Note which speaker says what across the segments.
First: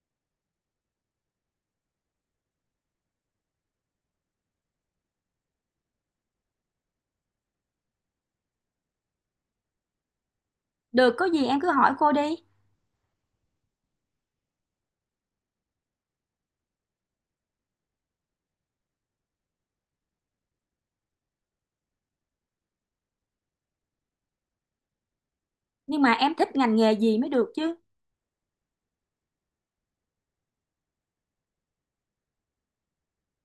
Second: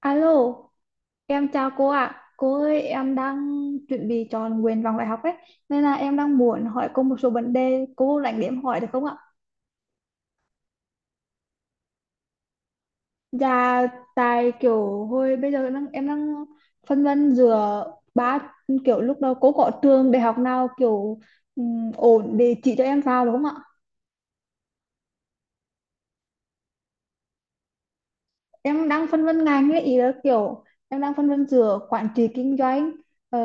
Speaker 1: Alo, em chào cô ạ. Cô ơi, em đang chuẩn bị chọn nguyện vọng đại học ấy, nên là em đang muốn hỏi cô một số vấn đề, cô rảnh để em hỏi được không ạ?
Speaker 2: Được, có gì em cứ hỏi cô đi.
Speaker 1: Dạ, tại kiểu hồi bây giờ đang, em đang phân vân giữa ba kiểu lúc đó cô có trường đại học nào kiểu ổn để chỉ cho em vào đúng không ạ?
Speaker 2: Nhưng mà em thích ngành nghề gì mới được chứ.
Speaker 1: Em đang phân vân ngành ấy, ý là kiểu em đang phân vân giữa quản trị kinh doanh, ờ,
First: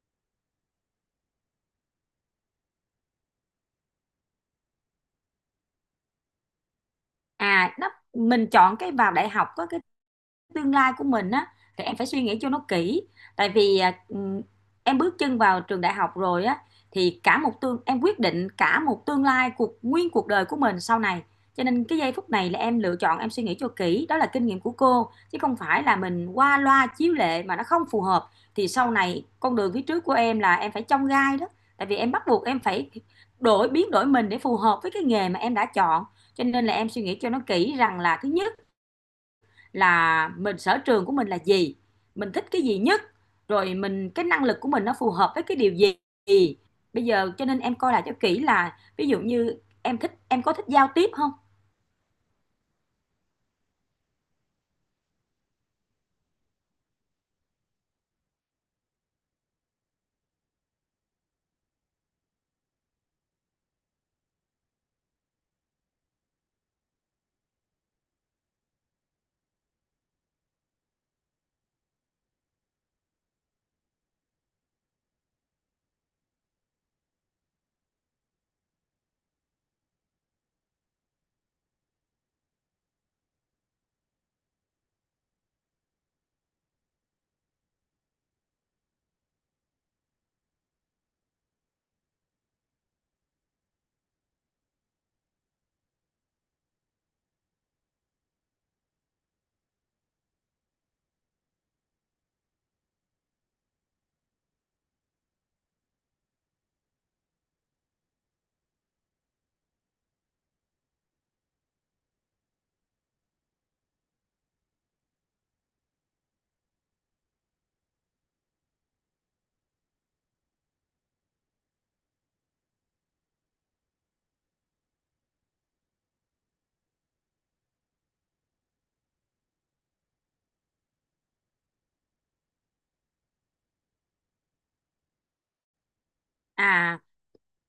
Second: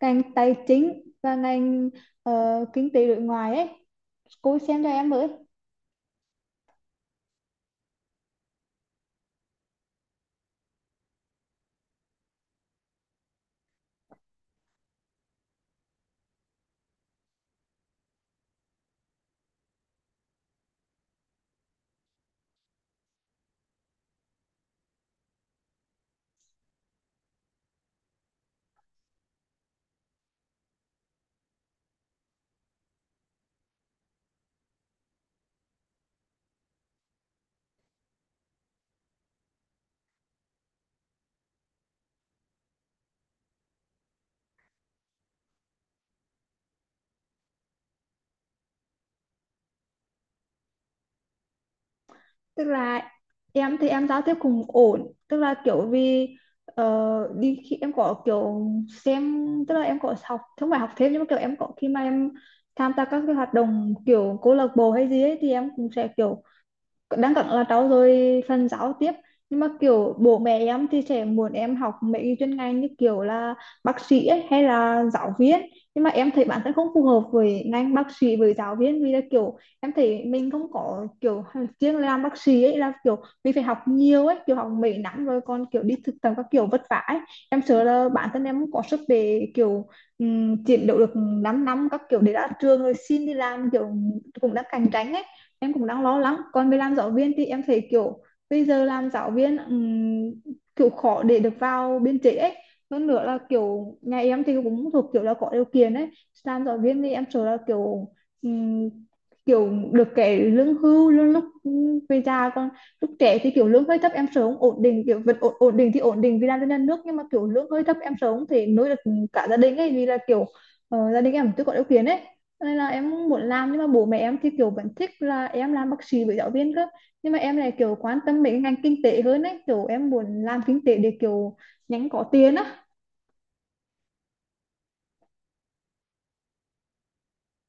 Speaker 1: ngành tài chính và ngành, kinh tế đối ngoại ấy, cô xem cho em với.
Speaker 2: À, đó, mình chọn cái vào đại học có cái tương lai của mình á thì em phải suy nghĩ cho nó kỹ. Tại vì em bước chân vào trường đại học rồi á thì cả một tương em quyết định cả một tương lai cuộc đời của mình sau này. Cho nên cái giây phút này là em lựa chọn, em suy nghĩ cho kỹ, đó là kinh nghiệm của cô, chứ không phải là mình qua loa chiếu lệ mà nó không phù hợp thì sau này con đường phía trước của em là em phải chông gai đó. Tại vì em bắt buộc em phải biến đổi mình để phù hợp với cái nghề mà em đã chọn. Cho nên là em suy nghĩ cho nó kỹ, rằng là thứ nhất là sở trường của mình là gì, mình thích cái gì nhất, rồi cái năng lực của mình nó phù hợp với cái điều gì. Bây giờ cho nên em coi lại cho kỹ là ví dụ như em thích em có thích giao tiếp không?
Speaker 1: Tức là em thì em giao tiếp cũng ổn, tức là kiểu vì, ờ, đi khi em có kiểu xem, tức là em có học không phải học thêm nhưng mà kiểu em có khi mà em tham gia các cái hoạt động kiểu câu lạc bộ hay gì ấy thì em cũng sẽ kiểu đang cận là trau dồi phần giáo tiếp. Nhưng mà kiểu bố mẹ em thì sẽ muốn em học mấy cái chuyên ngành như kiểu là bác sĩ ấy, hay là giáo viên, nhưng mà em thấy bản thân không phù hợp với ngành bác sĩ với giáo viên vì là kiểu em thấy mình không có kiểu riêng. Làm bác sĩ ấy là kiểu mình phải học nhiều ấy, kiểu học mấy năm rồi còn kiểu đi thực tập các kiểu vất vả ấy. Em sợ là bản thân em không có sức để kiểu, chiến đấu được 5 năm các kiểu để ra trường rồi xin đi làm, kiểu cũng đang cạnh tranh ấy, em cũng đang lo lắng. Còn về làm giáo viên thì em thấy kiểu bây giờ làm giáo viên kiểu khó để được vào biên chế ấy. Hơn nữa là kiểu nhà em thì cũng thuộc kiểu là có điều kiện ấy, làm giáo viên thì em sợ là kiểu ừm, kiểu được cái lương hưu, lương lúc về già, còn lúc trẻ thì kiểu lương hơi thấp em sợ không ổn định, kiểu vật ổn định thì ổn định vì làm cho nhà nước, nhưng mà kiểu lương hơi thấp em sợ không thể nuôi được cả gia đình ấy, vì là kiểu, gia đình em chưa có điều kiện ấy, cho nên là em muốn làm. Nhưng mà bố mẹ em thì kiểu vẫn thích là em làm bác sĩ với giáo viên cơ, nhưng mà em lại kiểu quan tâm mấy cái ngành kinh tế hơn ấy, kiểu em muốn làm kinh tế để kiểu nhanh có tiền á.
Speaker 2: À,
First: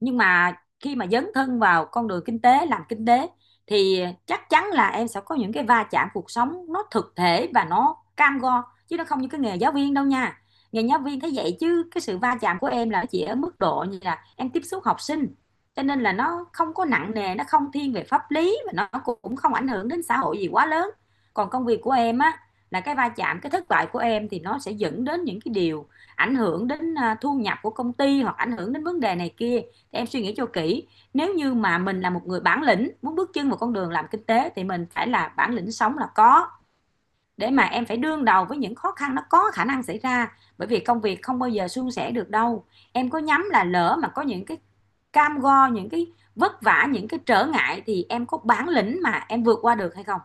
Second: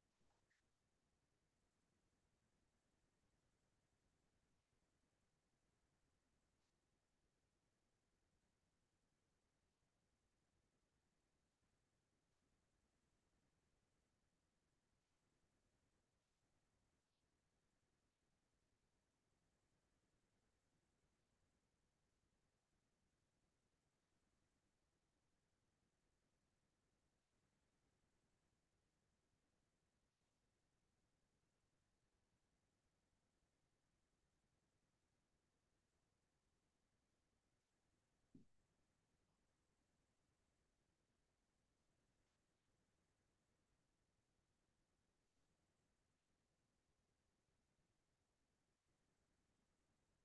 Speaker 2: nhưng mà khi mà dấn thân vào con đường kinh tế, làm kinh tế thì chắc chắn là em sẽ có những cái va chạm cuộc sống, nó thực thể và nó cam go chứ nó không như cái nghề giáo viên đâu nha. Nghề giáo viên thế vậy chứ cái sự va chạm của em là chỉ ở mức độ như là em tiếp xúc học sinh, cho nên là nó không có nặng nề, nó không thiên về pháp lý và nó cũng không ảnh hưởng đến xã hội gì quá lớn. Còn công việc của em á, là cái va chạm, cái thất bại của em thì nó sẽ dẫn đến những cái điều ảnh hưởng đến thu nhập của công ty hoặc ảnh hưởng đến vấn đề này kia. Em suy nghĩ cho kỹ, nếu như mà mình là một người bản lĩnh, muốn bước chân vào con đường làm kinh tế thì mình phải là bản lĩnh sống là có, để mà em phải đương đầu với những khó khăn nó có khả năng xảy ra, bởi vì công việc không bao giờ suôn sẻ được đâu. Em có nhắm là lỡ mà có những cái cam go, những cái vất vả, những cái trở ngại thì em có bản lĩnh mà em vượt qua được hay không?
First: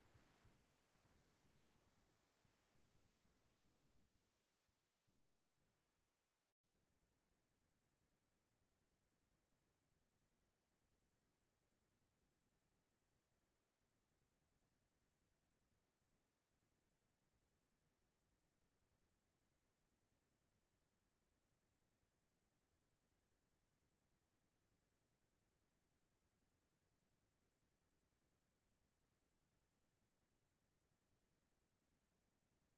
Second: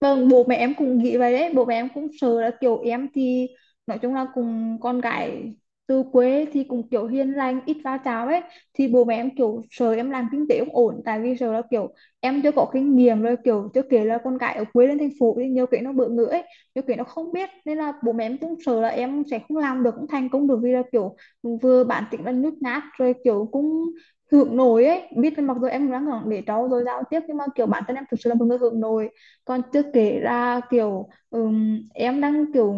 Speaker 1: Vâng, bố mẹ em cũng nghĩ vậy đấy, bố mẹ em cũng sợ là kiểu em thì nói chung là cùng con gái từ quê thì cũng kiểu hiền lành, ít va chạm ấy, thì bố mẹ em kiểu sợ em làm kinh tế không ổn, tại vì sợ là kiểu em chưa có kinh nghiệm rồi, kiểu chưa kể là con gái ở quê lên thành phố thì nhiều cái nó bỡ ngỡ ấy, nhiều cái nó không biết nên là bố mẹ em cũng sợ là em sẽ không làm được, không thành công được, vì là kiểu vừa bản tính là nhút nhát rồi kiểu cũng hướng nội ấy, biết là mặc dù em đang để cháu rồi giao tiếp nhưng mà kiểu bản thân em thực sự là một người hướng nội. Còn chưa kể ra kiểu em đang kiểu,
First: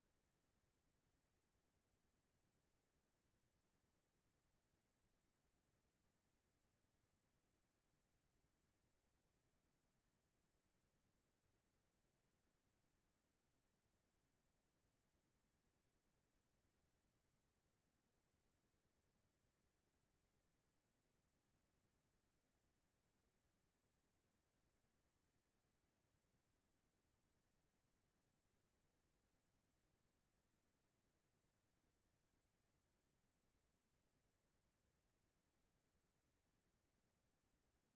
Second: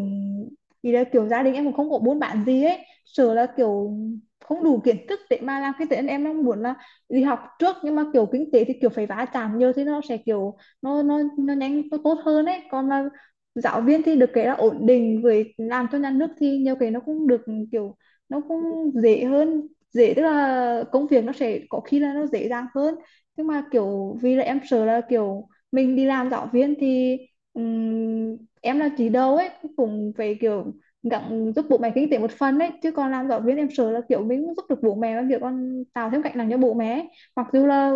Speaker 1: thì là kiểu gia đình em cũng không có buôn bán gì ấy, sợ là kiểu không đủ kiến thức để mà làm kinh tế nên em đang muốn là đi học trước, nhưng mà kiểu kinh tế thì kiểu phải va chạm nhiều thì nó sẽ kiểu nó nhanh nó tốt hơn ấy. Còn là giáo viên thì được cái là ổn định với làm cho nhà nước thì nhiều cái nó cũng được kiểu, nó cũng dễ hơn, dễ tức là công việc nó sẽ có khi là nó dễ dàng hơn. Nhưng mà kiểu vì là em sợ là kiểu mình đi làm giáo viên thì em là chỉ đầu ấy cũng phải kiểu gắng giúp bố mẹ kinh tế một phần ấy, chứ còn làm giáo viên em sợ là kiểu mình không giúp được bố mẹ và kiểu con tạo thêm gánh nặng cho bố mẹ ấy. Mặc dù là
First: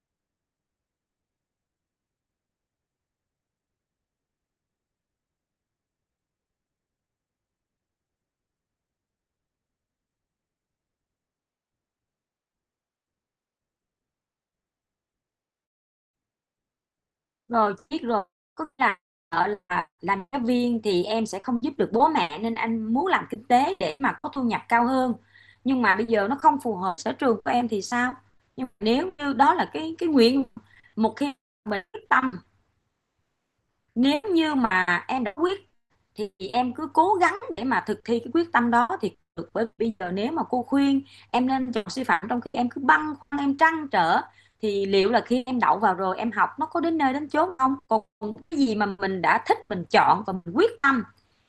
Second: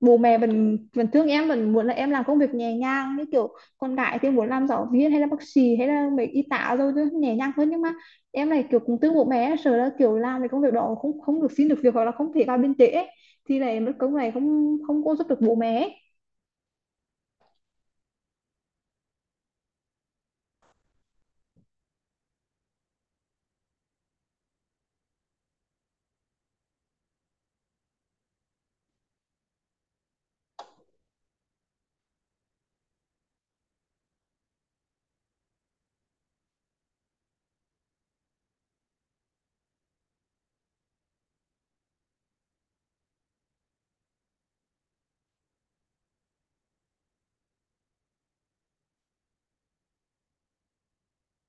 Speaker 1: bố mẹ vẫn vẫn thương em, vẫn muốn là em làm công việc nhẹ nhàng như kiểu con gái thì muốn làm giáo viên hay là bác sĩ hay là mấy y tá rồi, chứ nhẹ nhàng hơn, nhưng mà em này kiểu cũng thương bố mẹ, sợ là kiểu làm cái công việc đó không không được, xin được việc hoặc là không thể vào biên chế ấy, thì này mất công này không không có giúp được bố mẹ ấy.
Speaker 2: Rồi, biết rồi, có nghĩa là là làm giáo viên thì em sẽ không giúp được bố mẹ nên anh muốn làm kinh tế để mà có thu nhập cao hơn. Nhưng mà bây giờ nó không phù hợp sở trường của em thì sao? Nhưng mà nếu như đó là cái nguyện, một khi mình quyết tâm, nếu như mà em đã quyết thì em cứ cố gắng để mà thực thi cái quyết tâm đó thì được. Bởi vì bây giờ nếu mà cô khuyên em nên chọn sư phạm trong khi em cứ băn khoăn, em trăn trở thì liệu là khi em đậu vào rồi em học nó có đến nơi đến chốn không. Còn cái gì mà mình đã thích, mình chọn và mình quyết tâm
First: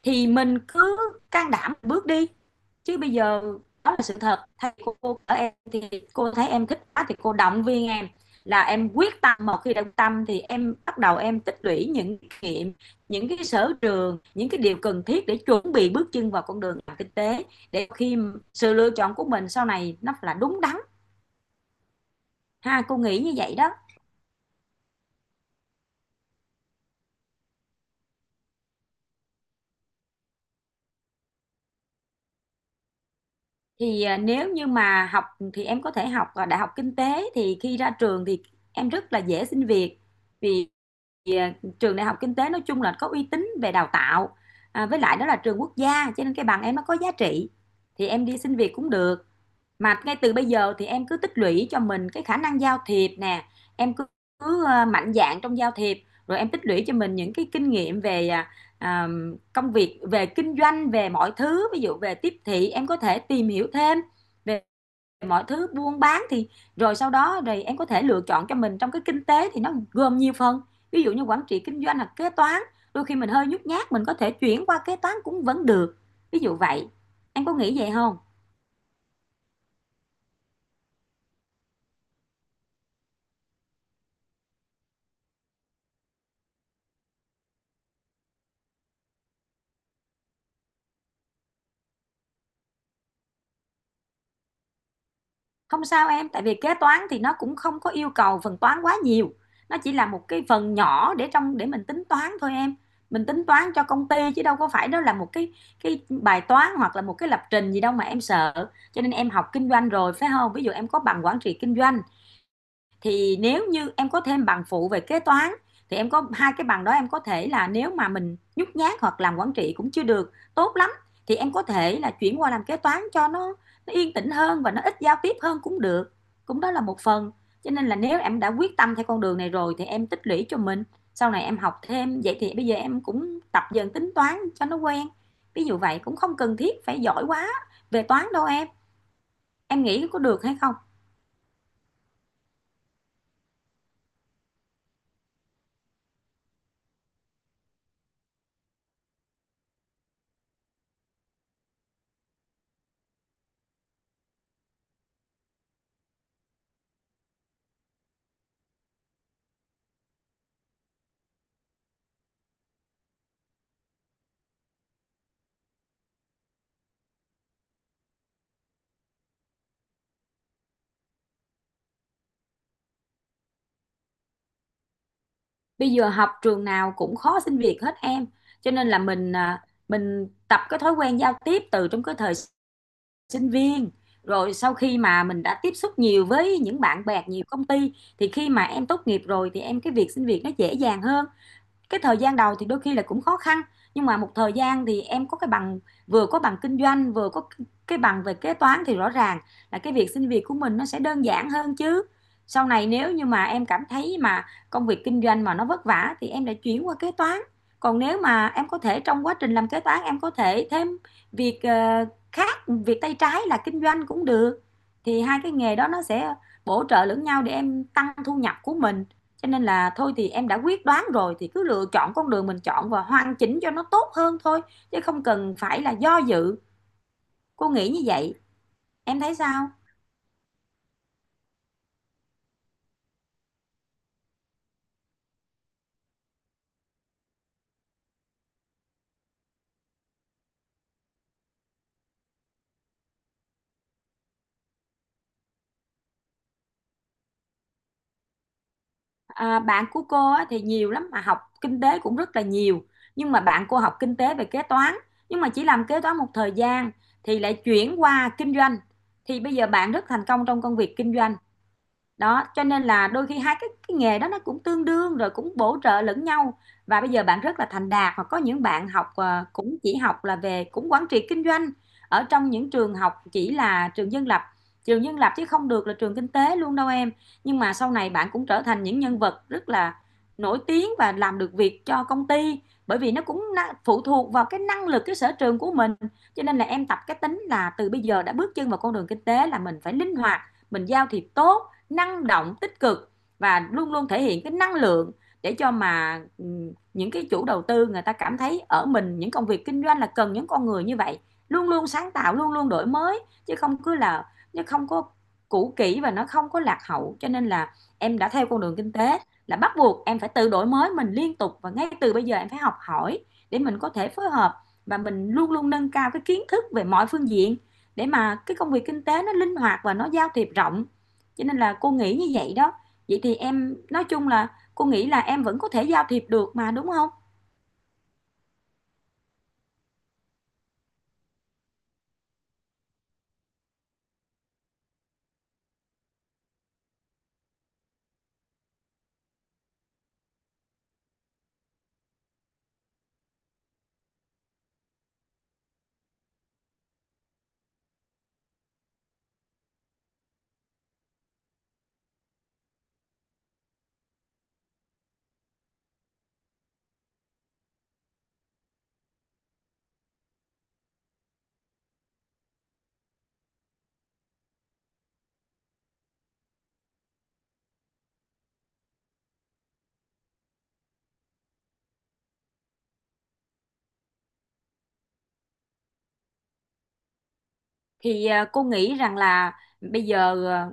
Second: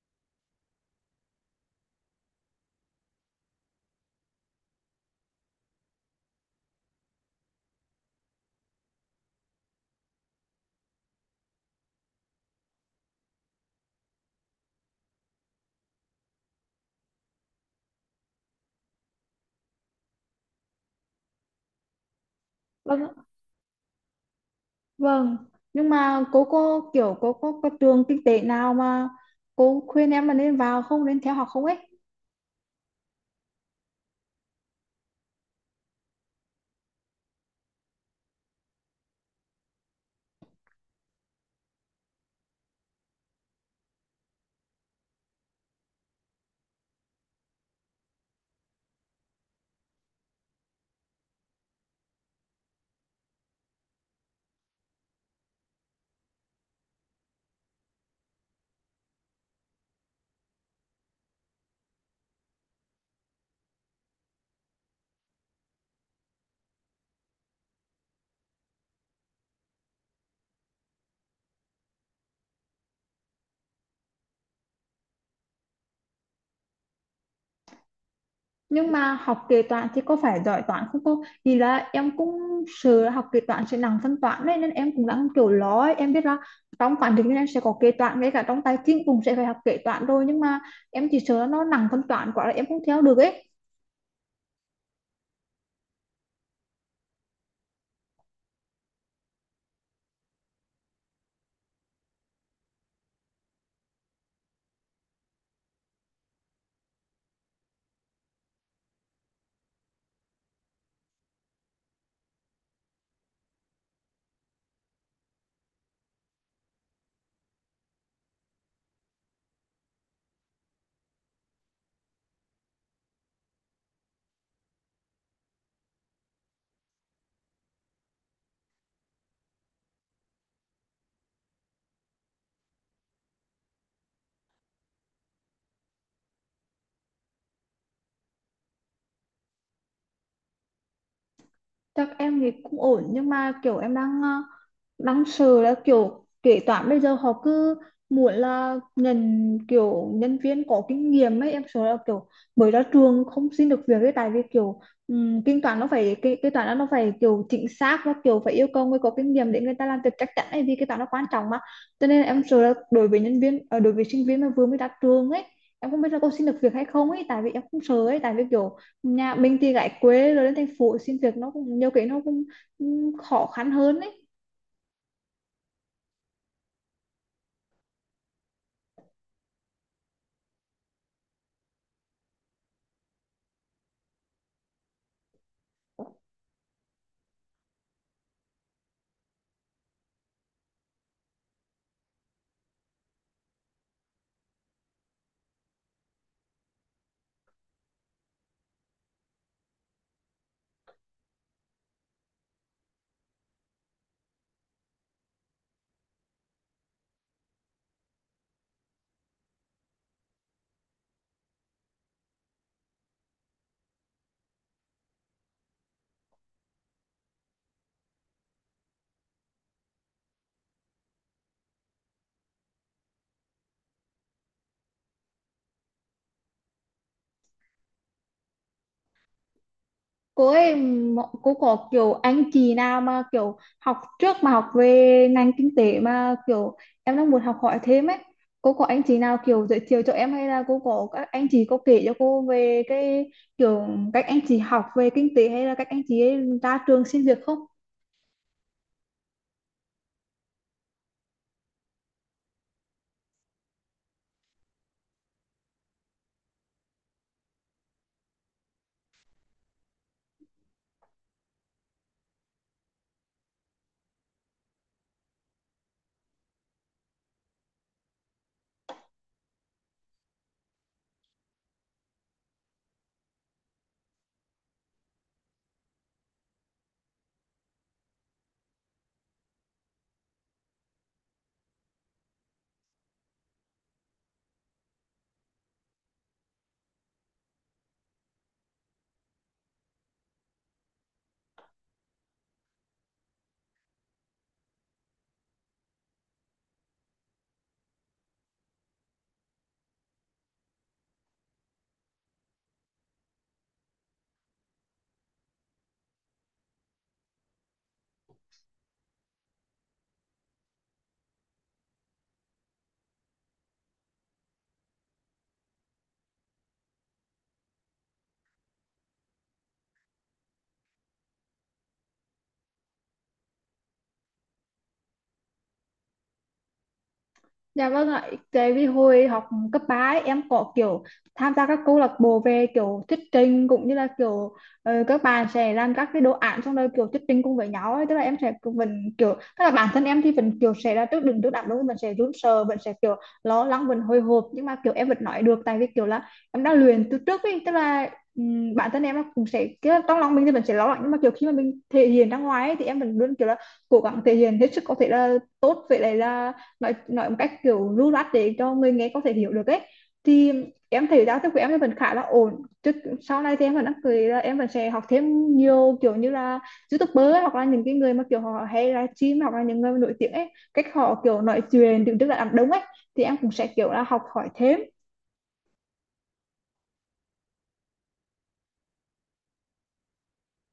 Speaker 2: thì mình cứ can đảm bước đi. Chứ bây giờ đó là sự thật, thầy cô ở em thì cô thấy em thích quá thì cô động viên em là em quyết tâm, một khi đã tâm thì em bắt đầu em tích lũy những kinh nghiệm, những cái sở trường, những cái điều cần thiết để chuẩn bị bước chân vào con đường làm kinh tế, để khi sự lựa chọn của mình sau này nó là đúng đắn. Ha, cô nghĩ
Speaker 1: Vâng,
Speaker 2: như vậy đó.
Speaker 1: vâng, nhưng mà cô có kiểu cô có trường kinh tế nào mà cô khuyên em là nên vào không, nên theo học không ấy?
Speaker 2: Thì nếu như mà học thì em có thể học đại học kinh tế, thì khi ra trường thì em rất là dễ xin việc. Vì à, trường đại học kinh tế nói chung là có uy tín về đào tạo, à, với lại đó là trường quốc gia, cho nên cái bằng em nó có giá trị thì em đi xin việc cũng được. Mà ngay từ bây giờ thì em cứ tích lũy cho mình cái khả năng giao thiệp nè, em cứ, cứ mạnh dạn trong giao thiệp, rồi em tích lũy cho mình những cái kinh nghiệm về à, công việc, về kinh doanh, về mọi thứ, ví dụ về tiếp thị, em có thể tìm hiểu thêm về mọi thứ buôn bán. Thì rồi sau đó rồi em có thể lựa chọn cho mình, trong cái kinh tế thì nó gồm nhiều phần, ví dụ như quản trị kinh doanh hoặc kế toán, đôi khi mình hơi nhút nhát mình có thể chuyển qua kế toán cũng vẫn được, ví dụ vậy. Em có nghĩ vậy không?
Speaker 1: Nhưng mà học kế toán thì có phải giỏi toán không cô? Thì là em cũng sợ học kế toán sẽ nặng phân toán đấy nên em cũng đang kiểu lo ấy. Em biết là trong quản lý nên em sẽ có kế toán, ngay cả trong tài chính cũng sẽ phải học kế toán rồi, nhưng mà em chỉ sợ nó nặng phân toán quá là em không theo được ấy.
Speaker 2: Không sao em, tại vì kế toán thì nó cũng không có yêu cầu phần toán quá nhiều. Nó chỉ là một cái phần nhỏ để để mình tính toán thôi em. Mình tính toán cho công ty chứ đâu có phải đó là một cái bài toán hoặc là một cái lập trình gì đâu mà em sợ. Cho nên em học kinh doanh rồi phải không? Ví dụ em có bằng quản trị kinh doanh, thì nếu như em có thêm bằng phụ về kế toán thì em có hai cái bằng đó, em có thể là nếu mà mình nhút nhát hoặc làm quản trị cũng chưa được tốt lắm thì em có thể là chuyển qua làm kế toán cho nó yên tĩnh hơn và nó ít giao tiếp hơn cũng được. Cũng đó là một phần. Cho nên là nếu em đã quyết tâm theo con đường này rồi thì em tích lũy cho mình. Sau này em học thêm vậy thì bây giờ em cũng tập dần tính toán cho nó quen. Ví dụ vậy, cũng không cần thiết phải giỏi quá về toán đâu em. Em nghĩ có được hay không?
Speaker 1: Chắc em thì cũng ổn nhưng mà kiểu em đang, đang sợ là kiểu kế toán bây giờ họ cứ muốn là nhận kiểu nhân viên có kinh nghiệm ấy, em sợ là kiểu mới ra trường không xin được việc ấy, tại vì kiểu kinh toán nó phải kế toán nó phải kiểu chính xác và kiểu phải yêu cầu người có kinh nghiệm để người ta làm việc chắc chắn ấy, vì kế toán nó quan trọng mà. Cho nên em sợ là đối với nhân viên, đối với sinh viên mà vừa mới ra trường ấy, em không biết là có xin được việc hay không ấy, tại vì em cũng sợ ấy, tại vì kiểu nhà mình thì gái quê rồi lên thành phố xin việc nó cũng nhiều cái nó cũng cũng khó khăn hơn ấy.
Speaker 2: Bây giờ học trường nào cũng khó xin việc hết em, cho nên là mình mình tập cái thói quen giao tiếp từ trong cái thời sinh viên, rồi sau khi mà mình đã tiếp xúc nhiều với những bạn bè, nhiều công ty thì khi mà em tốt nghiệp rồi thì cái việc xin việc nó dễ dàng hơn. Cái thời gian đầu thì đôi khi là cũng khó khăn, nhưng mà một thời gian thì em có cái bằng, vừa có bằng kinh doanh, vừa có cái bằng về kế toán thì rõ ràng là cái việc xin việc của mình nó sẽ đơn giản hơn chứ. Sau này nếu như mà em cảm thấy mà công việc kinh doanh mà nó vất vả thì em lại chuyển qua kế toán. Còn nếu mà em có thể trong quá trình làm kế toán, em có thể thêm việc, khác, việc tay trái là kinh doanh cũng được, thì hai cái nghề đó nó sẽ bổ trợ lẫn nhau để em tăng thu nhập của mình. Cho nên là thôi thì em đã quyết đoán rồi thì cứ lựa chọn con đường mình chọn và hoàn chỉnh cho nó tốt hơn thôi, chứ không cần phải là do dự. Cô nghĩ như vậy, em thấy sao?
Speaker 1: Cô ấy, cô có kiểu anh chị nào mà kiểu học trước mà học về ngành kinh tế mà kiểu em đang muốn học hỏi thêm ấy, cô có anh chị nào kiểu giới thiệu cho em, hay là cô có các anh chị có kể cho cô về cái kiểu cách anh chị học về kinh tế hay là cách anh chị ấy ra trường xin việc không?
Speaker 2: À, bạn của cô thì nhiều lắm mà học kinh tế cũng rất là nhiều, nhưng mà bạn cô học kinh tế về kế toán, nhưng mà chỉ làm kế toán một thời gian thì lại chuyển qua kinh doanh. Thì bây giờ bạn rất thành công trong công việc kinh doanh. Đó, cho nên là đôi khi hai cái nghề đó nó cũng tương đương rồi cũng bổ trợ lẫn nhau. Và bây giờ bạn rất là thành đạt, hoặc có những bạn học, cũng chỉ học là về cũng quản trị kinh doanh ở trong những trường học chỉ là trường dân lập chứ không được là trường kinh tế luôn đâu em. Nhưng mà sau này bạn cũng trở thành những nhân vật rất là nổi tiếng và làm được việc cho công ty, bởi vì nó cũng phụ thuộc vào cái năng lực, cái sở trường của mình. Cho nên là em tập cái tính là từ bây giờ đã bước chân vào con đường kinh tế là mình phải linh hoạt, mình giao thiệp tốt, năng động tích cực và luôn luôn thể hiện cái năng lượng để cho mà ừ, những cái chủ đầu tư người ta cảm thấy ở mình những công việc kinh doanh là cần những con người như vậy, luôn luôn sáng tạo, luôn luôn đổi mới, chứ không cứ là chứ không có cũ kỹ và nó không có lạc hậu. Cho nên là em đã theo con đường kinh tế là bắt buộc em phải tự đổi mới mình liên tục và ngay từ bây giờ em phải học hỏi để mình có thể phối hợp và mình luôn luôn nâng cao cái kiến thức về mọi phương diện, để mà cái công việc kinh tế nó linh hoạt và nó giao thiệp rộng, cho nên là cô nghĩ như vậy đó. Vậy thì em nói chung là cô nghĩ là em vẫn có thể giao thiệp được mà, đúng không?
Speaker 1: Dạ vâng ạ, tại vì hồi học cấp 3 ấy, em có kiểu tham gia các câu lạc bộ về kiểu thuyết trình, cũng như là kiểu, các bạn sẽ làm các cái đồ án xong rồi kiểu thuyết trình cùng với nhau ấy. Tức là em sẽ cứ vẫn kiểu, tức là bản thân em thì vẫn kiểu sẽ là trước đứng trước đám đông mình sẽ run sợ, mình sẽ kiểu lo lắng vẫn hồi hộp, nhưng mà kiểu em vẫn nói được tại vì kiểu là em đã luyện từ trước ấy, tức là bản thân em nó cũng sẽ kiểu trong lòng mình thì mình sẽ lo lắng, nhưng mà kiểu khi mà mình thể hiện ra ngoài ấy, thì em vẫn luôn kiểu là cố gắng thể hiện hết sức có thể là tốt vậy đấy, là nói một cách kiểu lưu loát để cho người nghe có thể hiểu được ấy. Thì em thấy giao tiếp của em vẫn khá là ổn chứ, sau này thì em vẫn đang cười là em vẫn sẽ học thêm nhiều, kiểu như là YouTuber ấy, hoặc là những cái người mà kiểu họ hay livestream, hoặc là những người nổi tiếng ấy, cách họ kiểu nói chuyện đứng trước là đám đông ấy, thì em cũng sẽ kiểu là học hỏi thêm.
Speaker 2: Thì cô nghĩ rằng là bây giờ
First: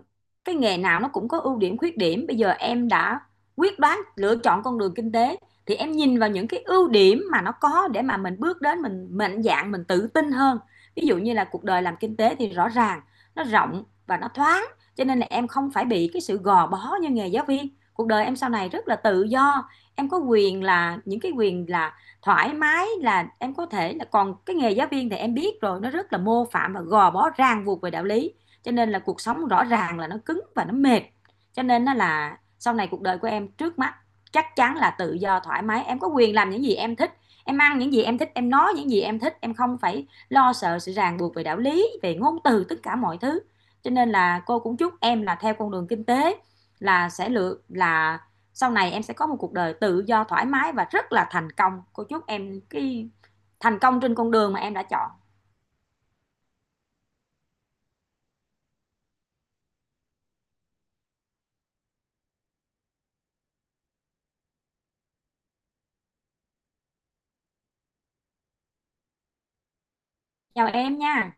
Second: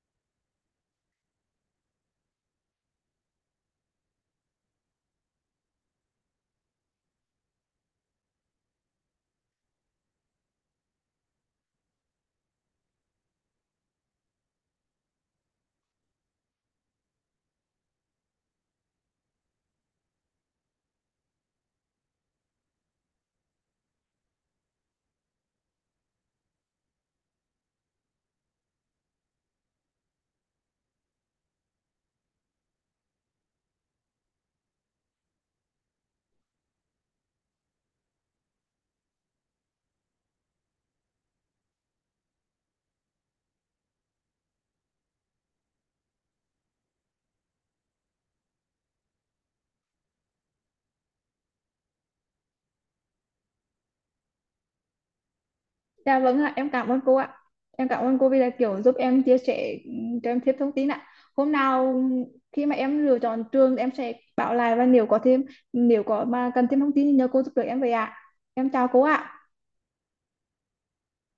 Speaker 2: cái nghề nào nó cũng có ưu điểm khuyết điểm, bây giờ em đã quyết đoán lựa chọn con đường kinh tế thì em nhìn vào những cái ưu điểm mà nó có để mà mình bước đến, mình mạnh dạn, mình tự tin hơn. Ví dụ như là cuộc đời làm kinh tế thì rõ ràng nó rộng và nó thoáng, cho nên là em không phải bị cái sự gò bó như nghề giáo viên. Cuộc đời em sau này rất là tự do, em có quyền là những cái quyền là thoải mái là em có thể là. Còn cái nghề giáo viên thì em biết rồi, nó rất là mô phạm và gò bó ràng buộc về đạo lý, cho nên là cuộc sống rõ ràng là nó cứng và nó mệt. Cho nên nó là sau này cuộc đời của em trước mắt chắc chắn là tự do thoải mái, em có quyền làm những gì em thích, em ăn những gì em thích, em nói những gì em thích, em không phải lo sợ sự ràng buộc về đạo lý, về ngôn từ, tất cả mọi thứ. Cho nên là cô cũng chúc em là theo con đường kinh tế là sẽ lựa là sau này em sẽ có một cuộc đời tự do thoải mái và rất là thành công. Cô chúc em thành công trên con đường mà em đã chọn.
Speaker 1: Dạ vâng ạ, em cảm ơn cô ạ. Em cảm ơn cô vì là kiểu giúp em chia sẻ, cho em thêm thông tin ạ. Hôm nào khi mà em lựa chọn trường em sẽ báo lại, và nếu có thêm, nếu có mà cần thêm thông tin thì nhờ cô giúp đỡ em vậy ạ. Em chào cô ạ.
Speaker 2: Chào em nha.